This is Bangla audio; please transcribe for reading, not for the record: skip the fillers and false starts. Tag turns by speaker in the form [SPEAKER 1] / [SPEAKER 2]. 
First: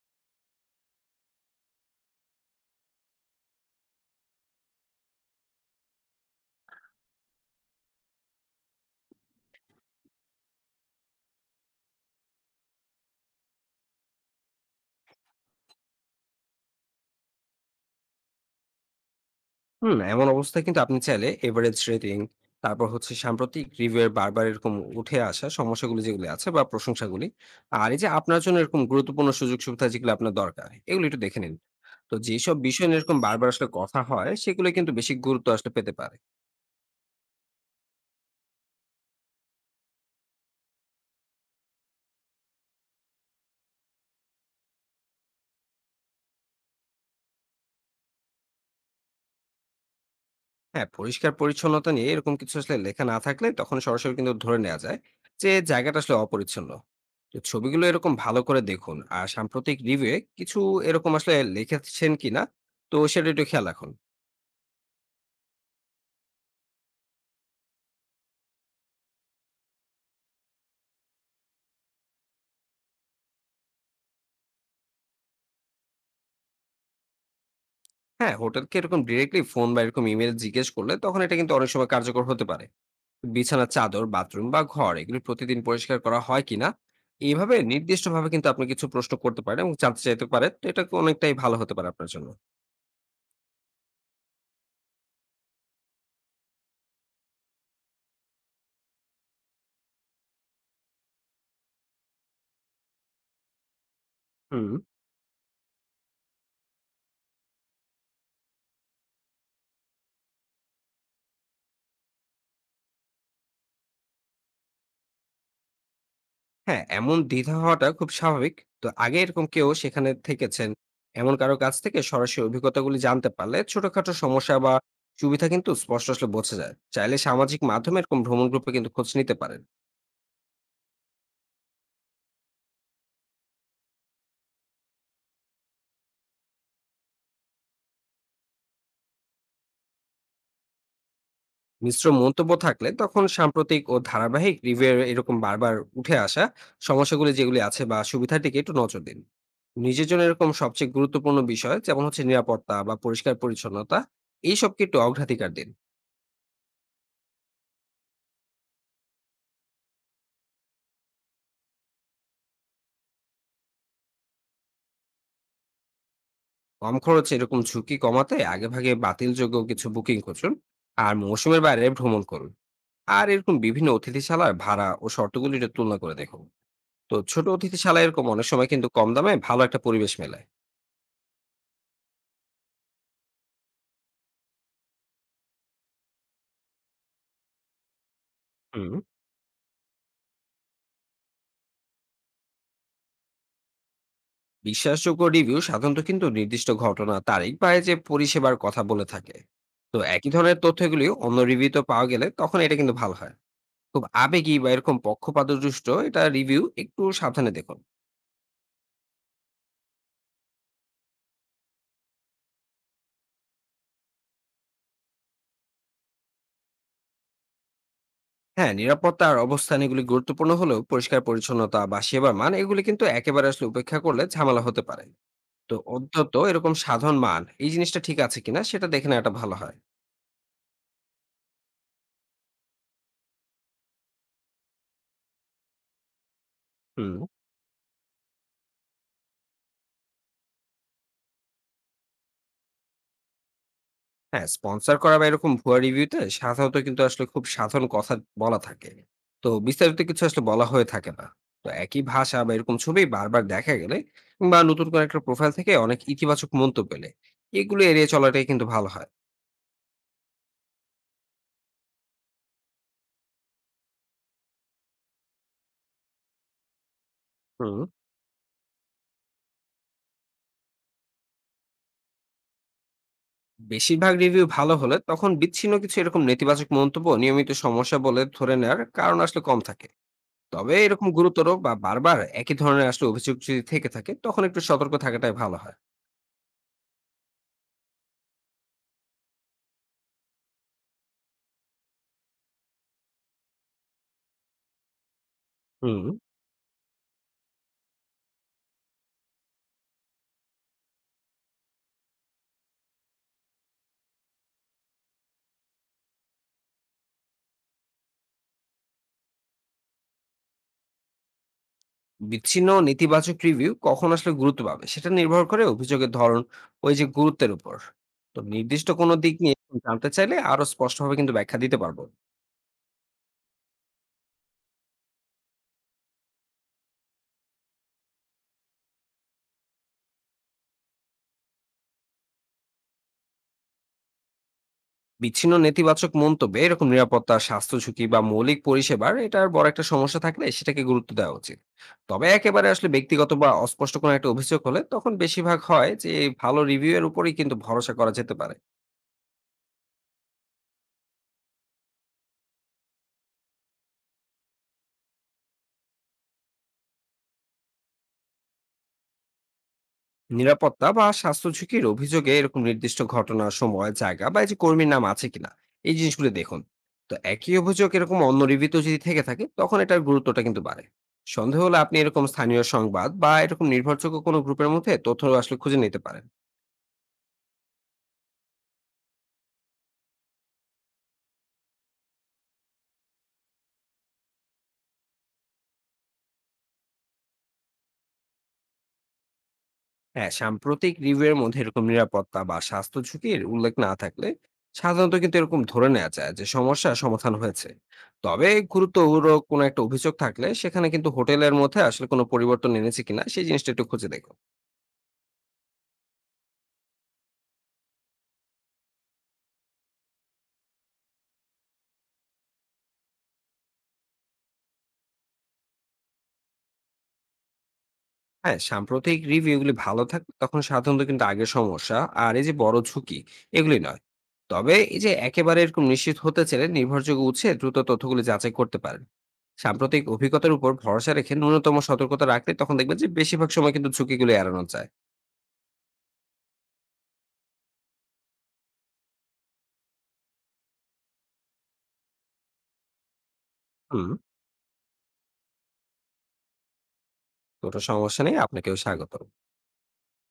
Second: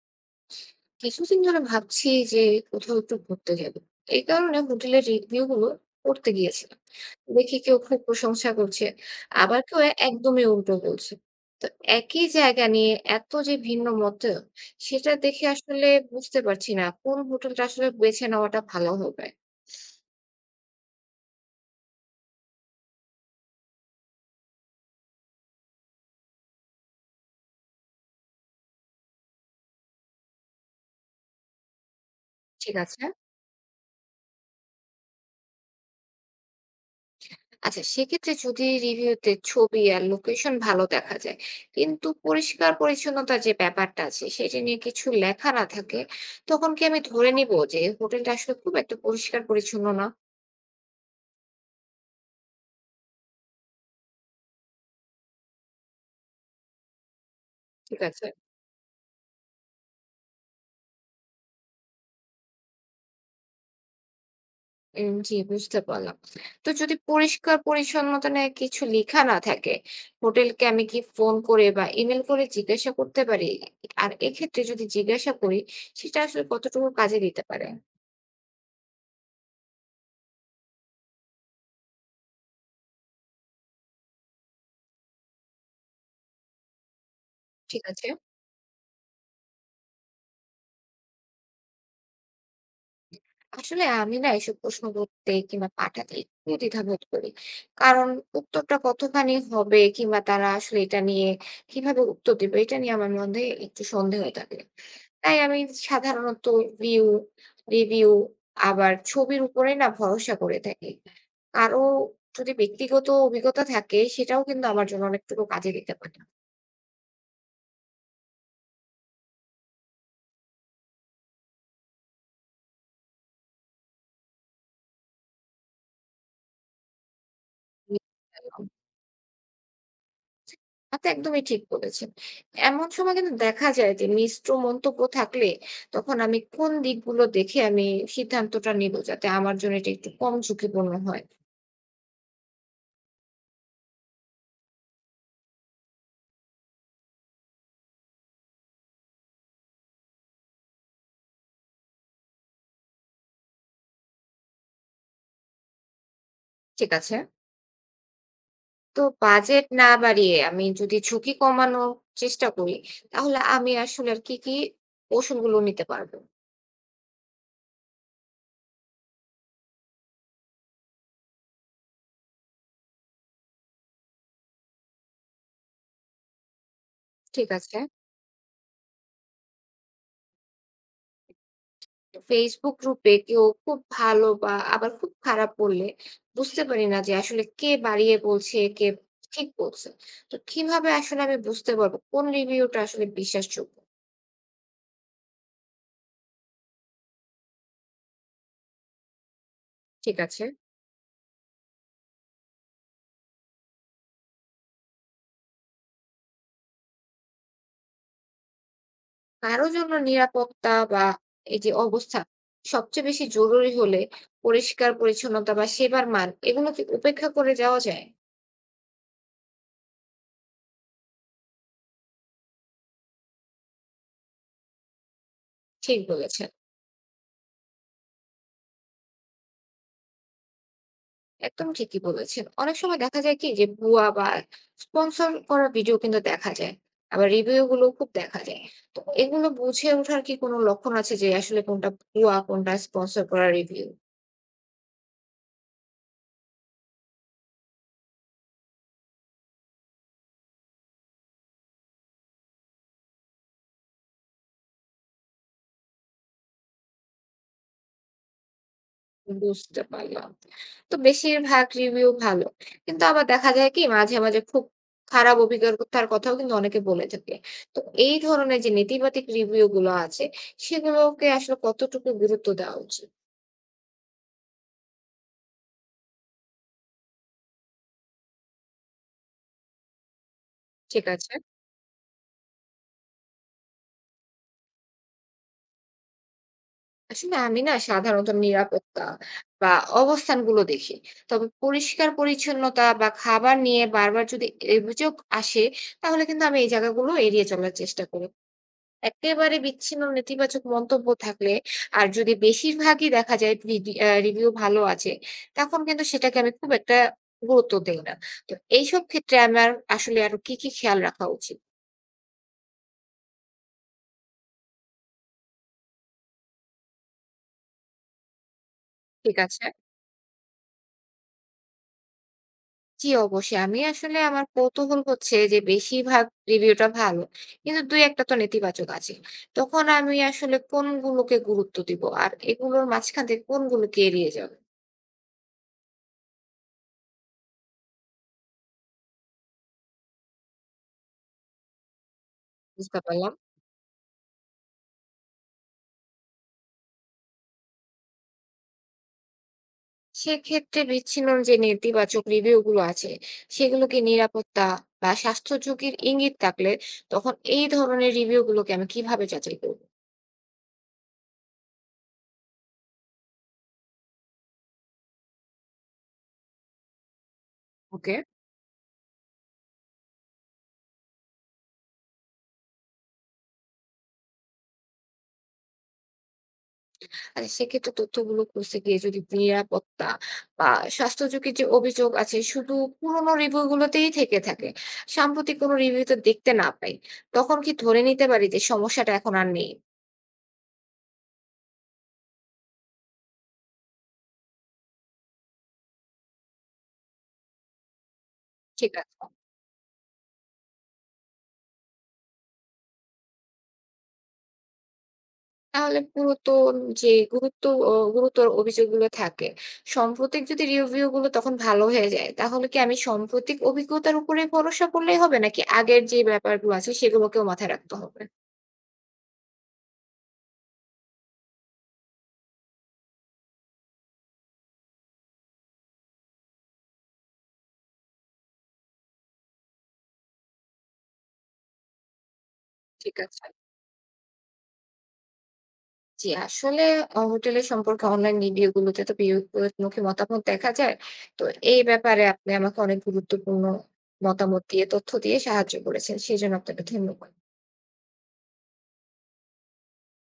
[SPEAKER 1] কিছুদিন ধরে ভাবছি যে কোথাও একটু ঘুরতে যাব। এই কারণে হোটেলের রিভিউ গুলো পড়তে গিয়েছিলাম। দেখি কেউ খুব প্রশংসা করছে, আবার কেউ একদমই উল্টো বলছে। তো একই জায়গা নিয়ে এত যে ভিন্ন মত, সেটা দেখে আসলে বুঝতে পারছি না কোন হোটেলটা আসলে বেছে নেওয়াটা ভালো হবে।
[SPEAKER 2] হুম, এমন অবস্থায় কিন্তু আপনি চাইলে এভারেজ রেটিং, তারপর হচ্ছে সাম্প্রতিক রিভিউ এর বারবার এরকম উঠে আসা সমস্যাগুলি যেগুলি আছে বা প্রশংসাগুলি, আর এই যে আপনার জন্য এরকম গুরুত্বপূর্ণ সুযোগ সুবিধা যেগুলো আপনার দরকার এগুলো একটু দেখে নিন। তো যেসব
[SPEAKER 1] ঠিক
[SPEAKER 2] বিষয় নিয়ে
[SPEAKER 1] আছে।
[SPEAKER 2] এরকম বারবার আসলে কথা হয় সেগুলো কিন্তু বেশি গুরুত্ব আসলে পেতে পারে।
[SPEAKER 1] আচ্ছা সেক্ষেত্রে যদি রিভিউতে ছবি আর লোকেশন ভালো দেখা যায় কিন্তু পরিষ্কার পরিচ্ছন্নতার যে ব্যাপারটা আছে সেটা নিয়ে কিছু লেখা না থাকে, তখন কি আমি ধরে নিব যে হোটেলটা আসলে খুব একটা পরিষ্কার পরিচ্ছন্ন না?
[SPEAKER 2] হ্যাঁ, পরিষ্কার পরিচ্ছন্নতা নিয়ে এরকম কিছু আসলে লেখা না থাকলে তখন সরাসরি কিন্তু ধরে নেওয়া যায় যে জায়গাটা আসলে অপরিচ্ছন্ন। তো ছবিগুলো
[SPEAKER 1] ঠিক
[SPEAKER 2] এরকম
[SPEAKER 1] আছে।
[SPEAKER 2] ভালো করে দেখুন আর সাম্প্রতিক রিভিউয়ে কিছু এরকম আসলে লিখেছেন কিনা, তো সেটা একটু খেয়াল রাখুন।
[SPEAKER 1] জি, বুঝতে পারলাম। তো যদি পরিষ্কার পরিচ্ছন্নতা নিয়ে কিছু লেখা না থাকে, হোটেলকে আমি কি ফোন করে বা ইমেল করে জিজ্ঞাসা করতে পারি? আর এক্ষেত্রে যদি জিজ্ঞাসা করি, সেটা আসলে কতটুকু কাজে দিতে পারে?
[SPEAKER 2] হ্যাঁ, হোটেলকে এরকম ডিরেক্টলি ফোন বা এরকম ইমেইল জিজ্ঞেস করলে তখন এটা কিন্তু অনেক সময় কার্যকর হতে পারে। বিছানার চাদর, বাথরুম বা ঘর এগুলি প্রতিদিন পরিষ্কার করা হয় কিনা? এইভাবে
[SPEAKER 1] ঠিক আছে।
[SPEAKER 2] নির্দিষ্টভাবে কিন্তু আপনি কিছু প্রশ্ন করতে পারেন এবং জানতে চাইতে পারেন। তো এটা অনেকটাই ভালো হতে পারে আপনার জন্য।
[SPEAKER 1] আসলে আমি না এসব প্রশ্ন করতে কিংবা পাঠাতে একটু দ্বিধাবোধ করি, কারণ উত্তরটা কতখানি হবে কিংবা তারা আসলে এটা নিয়ে কিভাবে উত্তর দেবে এটা নিয়ে আমার মধ্যে একটু সন্দেহ থাকে।
[SPEAKER 2] হুম।
[SPEAKER 1] তাই আমি সাধারণত ভিউ রিভিউ আবার ছবির উপরে না ভরসা করে থাকি। কারো যদি ব্যক্তিগত অভিজ্ঞতা থাকে সেটাও কিন্তু আমার জন্য অনেকটুকু কাজে দিতে পারে।
[SPEAKER 2] হ্যাঁ, এমন দ্বিধা হওয়াটা খুব স্বাভাবিক। তো আগে এরকম কেউ সেখানে থেকেছেন, এমন কারো কাছ থেকে সরাসরি অভিজ্ঞতাগুলি জানতে পারলে ছোটখাটো সমস্যা বা সুবিধা কিন্তু স্পষ্ট আসলে বোঝা যায়। চাইলে সামাজিক মাধ্যমে এরকম ভ্রমণ গ্রুপে কিন্তু খোঁজ নিতে পারেন।
[SPEAKER 1] তা তো একদমই ঠিক বলেছেন। এমন সময় কিন্তু দেখা যায় যে মিশ্র মন্তব্য থাকলে তখন আমি কোন দিকগুলো দেখে আমি সিদ্ধান্তটা নিব যাতে আমার জন্য এটা একটু কম ঝুঁকিপূর্ণ হয়।
[SPEAKER 2] মিশ্র মন্তব্য থাকলে তখন সাম্প্রতিক ও ধারাবাহিক রিভিউ এরকম বারবার উঠে আসা সমস্যাগুলি যেগুলি আছে বা সুবিধাটিকে একটু নজর দিন। নিজের জন্য এরকম সবচেয়ে গুরুত্বপূর্ণ বিষয় যেমন হচ্ছে নিরাপত্তা বা পরিষ্কার পরিচ্ছন্নতা এইসবকে একটু অগ্রাধিকার দিন।
[SPEAKER 1] ঠিক আছে। তো বাজেট না বাড়িয়ে আমি যদি ঝুঁকি কমানোর চেষ্টা করি তাহলে আমি আসলে আর কি, কি কৌশলগুলো নিতে পারবো?
[SPEAKER 2] কম খরচে এরকম ঝুঁকি কমাতে আগেভাগে বাতিলযোগ্য কিছু বুকিং করুন, আর মৌসুমের বাইরে ভ্রমণ করুন, আর এরকম বিভিন্ন অতিথিশালার ভাড়া ও শর্তগুলি একটু তুলনা করে দেখুন। তো ছোট
[SPEAKER 1] ঠিক আছে।
[SPEAKER 2] অতিথিশালা এরকম অনেক সময় কিন্তু কম দামে ভালো একটা পরিবেশ মেলায়।
[SPEAKER 1] ফেসবুক গ্রুপে কেউ খুব ভালো বা আবার খুব খারাপ বললে বুঝতে পারি না যে আসলে কে বাড়িয়ে বলছে, কে
[SPEAKER 2] হুম।
[SPEAKER 1] ঠিক বলছে। তো কিভাবে আসলে আমি বুঝতে পারবো কোন রিভিউটা আসলে বিশ্বাসযোগ্য?
[SPEAKER 2] বিশ্বাসযোগ্য রিভিউ সাধারণত কিন্তু নির্দিষ্ট ঘটনা, তারিখ বা এই যে পরিষেবার কথা বলে থাকে। তো
[SPEAKER 1] ঠিক
[SPEAKER 2] একই
[SPEAKER 1] আছে।
[SPEAKER 2] ধরনের তথ্যগুলি অন্য রিভিউতে পাওয়া গেলে তখন এটা কিন্তু ভালো হয়। খুব আবেগী বা এরকম পক্ষপাতদুষ্ট এটা রিভিউ একটু সাবধানে দেখুন।
[SPEAKER 1] কারো জন্য নিরাপত্তা বা এই যে অবস্থা সবচেয়ে বেশি জরুরি হলে পরিষ্কার পরিচ্ছন্নতা বা সেবার মান এগুলো কি উপেক্ষা করে যাওয়া যায়?
[SPEAKER 2] হ্যাঁ, নিরাপত্তা আর অবস্থান এগুলি গুরুত্বপূর্ণ হলেও পরিষ্কার পরিচ্ছন্নতা বা সেবার মান এগুলি কিন্তু একেবারে আসলে উপেক্ষা করলে ঝামেলা হতে পারে। তো
[SPEAKER 1] ঠিক
[SPEAKER 2] অন্তত
[SPEAKER 1] বলেছেন,
[SPEAKER 2] এরকম সাধারণ মান এই জিনিসটা ঠিক আছে কিনা সেটা দেখে নেওয়াটা ভালো হয়।
[SPEAKER 1] একদম ঠিকই বলেছেন। অনেক সময় দেখা যায় কি যে ভুয়া বা স্পন্সর করা ভিডিও কিন্তু দেখা যায়।
[SPEAKER 2] হুম।
[SPEAKER 1] আবার রিভিউ গুলো খুব দেখা যায়। তো এগুলো বুঝে ওঠার কি কোনো লক্ষণ আছে যে আসলে কোনটা ভুয়া, কোনটা স্পন্সর করা রিভিউ?
[SPEAKER 2] হ্যাঁ, স্পন্সর করা বা এরকম ভুয়া রিভিউতে সাধারণত কিন্তু আসলে খুব সাধারণ কথা বলা থাকে। তো বিস্তারিত কিছু আসলে বলা হয়ে থাকে না। তো একই ভাষা বা এরকম ছবি বারবার দেখা গেলে, বা নতুন কোনো একটা প্রোফাইল থেকে অনেক ইতিবাচক মন্তব্য এলে এগুলো এড়িয়ে চলাটাই কিন্তু ভালো হয়।
[SPEAKER 1] বুঝতে পারলাম। তো বেশিরভাগ রিভিউ ভালো। কিন্তু আবার দেখা যায় কি মাঝে, মাঝে খুব খারাপ অভিজ্ঞতার কথাও কিন্তু অনেকে বলে থাকে। তো
[SPEAKER 2] হুম।
[SPEAKER 1] এই ধরনের যে নেতিবাচক রিভিউ গুলো আছে সেগুলোকে আসলে কতটুকু গুরুত্ব দেওয়া উচিত?
[SPEAKER 2] বেশিরভাগ রিভিউ ভালো হলে তখন বিচ্ছিন্ন কিছু এরকম নেতিবাচক মন্তব্য নিয়মিত সমস্যা বলে ধরে নেওয়ার কারণ আসলে কম থাকে। তবে
[SPEAKER 1] ঠিক
[SPEAKER 2] এরকম
[SPEAKER 1] আছে।
[SPEAKER 2] গুরুতর বা বারবার একই ধরনের আসলে অভিযোগ যদি থেকে থাকে তখন একটু সতর্ক থাকাটাই ভালো হয়।
[SPEAKER 1] আসলে আমি না সাধারণত নিরাপত্তা বা অবস্থানগুলো দেখি। তবে পরিষ্কার পরিচ্ছন্নতা বা খাবার নিয়ে বারবার যদি অভিযোগ আসে,
[SPEAKER 2] হুম।
[SPEAKER 1] তাহলে কিন্তু আমি এই জায়গাগুলো এড়িয়ে চলার চেষ্টা করি। একেবারে বিচ্ছিন্ন নেতিবাচক মন্তব্য থাকলে আর যদি বেশিরভাগই দেখা যায় রিডি আ রিভিউ ভালো আছে, তখন কিন্তু সেটাকে আমি খুব একটা গুরুত্ব দেই না। তো এইসব ক্ষেত্রে আমার আসলে আরো কি, কি খেয়াল রাখা উচিত?
[SPEAKER 2] বিচ্ছিন্ন নেতিবাচক রিভিউ কখন আসলে গুরুত্ব পাবে সেটা নির্ভর করে অভিযোগের ধরন, ওই যে গুরুত্বের উপর। তো নির্দিষ্ট কোনো দিক
[SPEAKER 1] ঠিক
[SPEAKER 2] নিয়ে
[SPEAKER 1] আছে।
[SPEAKER 2] জানতে চাইলে আরো স্পষ্টভাবে কিন্তু ব্যাখ্যা দিতে পারবো।
[SPEAKER 1] জি, অবশ্যই। আমি আসলে আমার কৌতূহল হচ্ছে যে বেশিরভাগ রিভিউটা ভালো। কিন্তু ২-১ টা তো নেতিবাচক আছে। তখন আমি আসলে কোনগুলোকে গুরুত্ব দিব? আর এগুলোর মাঝখান থেকে কোনগুলোকে এড়িয়ে যাব?
[SPEAKER 2] বিচ্ছিন্ন নেতিবাচক মন্তব্যে এরকম নিরাপত্তা, স্বাস্থ্য ঝুঁকি বা মৌলিক পরিষেবার এটার বড় একটা সমস্যা থাকলে সেটাকে গুরুত্ব দেওয়া উচিত। তবে একেবারে আসলে
[SPEAKER 1] বুঝতে
[SPEAKER 2] ব্যক্তিগত
[SPEAKER 1] পারলাম।
[SPEAKER 2] বা অস্পষ্ট কোনো একটা অভিযোগ হলে তখন বেশিরভাগ হয় যে ভালো রিভিউ এর উপরেই কিন্তু ভরসা করা যেতে পারে।
[SPEAKER 1] সেক্ষেত্রে বিচ্ছিন্ন যে নেতিবাচক রিভিউ গুলো আছে, সেগুলোকে নিরাপত্তা বা স্বাস্থ্য ঝুঁকির ইঙ্গিত থাকলে তখন এই ধরনের রিভিউ গুলোকে আমি কিভাবে যাচাই করব?
[SPEAKER 2] নিরাপত্তা বা স্বাস্থ্য ঝুঁকির অভিযোগে এরকম নির্দিষ্ট ঘটনা, সময়, জায়গা বা এই যে কর্মীর নাম আছে কিনা এই জিনিসগুলো দেখুন। তো একই অভিযোগ
[SPEAKER 1] ওকে।
[SPEAKER 2] এরকম অন্য রিভিউতে যদি থেকে থাকে তখন এটার গুরুত্বটা কিন্তু বাড়ে। সন্দেহ হলে আপনি এরকম স্থানীয় সংবাদ বা এরকম নির্ভরযোগ্য কোনো গ্রুপের মধ্যে তথ্য আসলে খুঁজে নিতে পারেন।
[SPEAKER 1] আর সেক্ষেত্রে তথ্যগুলো খুঁজতে গিয়ে যদি নিরাপত্তা বা স্বাস্থ্য ঝুঁকির যে অভিযোগ আছে শুধু পুরোনো রিভিউ গুলোতেই থেকে থাকে, সাম্প্রতিক কোনো রিভিউতে দেখতে না পাই, তখন কি ধরে নিতে পারি যে সমস্যাটা এখন আর নেই?
[SPEAKER 2] হ্যাঁ, সাম্প্রতিক রিভিউয়ের মধ্যে এরকম নিরাপত্তা বা স্বাস্থ্য ঝুঁকির উল্লেখ না থাকলে সাধারণত কিন্তু এরকম ধরে নেওয়া যায় যে সমস্যা সমাধান হয়েছে। তবে
[SPEAKER 1] ঠিক আছে।
[SPEAKER 2] গুরুত্বপূর্ণ কোনো একটা অভিযোগ থাকলে সেখানে কিন্তু হোটেলের মধ্যে আসলে কোনো পরিবর্তন এনেছে কিনা সেই জিনিসটা একটু খুঁজে দেখো।
[SPEAKER 1] তাহলে পুরাতন যে গুরুত্ব ও গুরুতর অভিযোগগুলো থাকে, সাম্প্রতিক যদি রিভিউ গুলো তখন ভালো হয়ে যায়, তাহলে কি আমি সাম্প্রতিক অভিজ্ঞতার উপরে ভরসা করলেই হবে নাকি আগের যে ব্যাপারগুলো আছে সেগুলোকেও মাথায় রাখতে হবে?
[SPEAKER 2] হ্যাঁ, সাম্প্রতিক রিভিউগুলি ভালো থাকলে তখন সাধারণত কিন্তু আগের সমস্যা আর এই যে বড় ঝুঁকি এগুলি নয়। তবে এই যে একেবারে এরকম নিশ্চিত হতে চাইলে নির্ভরযোগ্য উৎসে দ্রুত তথ্যগুলি যাচাই করতে পারেন। সাম্প্রতিক অভিজ্ঞতার উপর ভরসা রেখে ন্যূনতম সতর্কতা রাখলে তখন দেখবেন যে
[SPEAKER 1] ঠিক আছে।
[SPEAKER 2] বেশিরভাগ সময় কিন্তু ঝুঁকিগুলো এড়ানো যায়।
[SPEAKER 1] জি, আসলে হোটেলের সম্পর্কে অনলাইন রিভিউ গুলোতে তো বিপরীতমুখী মতামত দেখা যায়। তো এই ব্যাপারে আপনি আমাকে অনেক গুরুত্বপূর্ণ
[SPEAKER 2] হুম।
[SPEAKER 1] মতামত দিয়ে, তথ্য দিয়ে সাহায্য করেছেন। সেজন্য আপনাকে ধন্যবাদ।
[SPEAKER 2] কোনো সমস্যা নেই, আপনাকেও স্বাগত।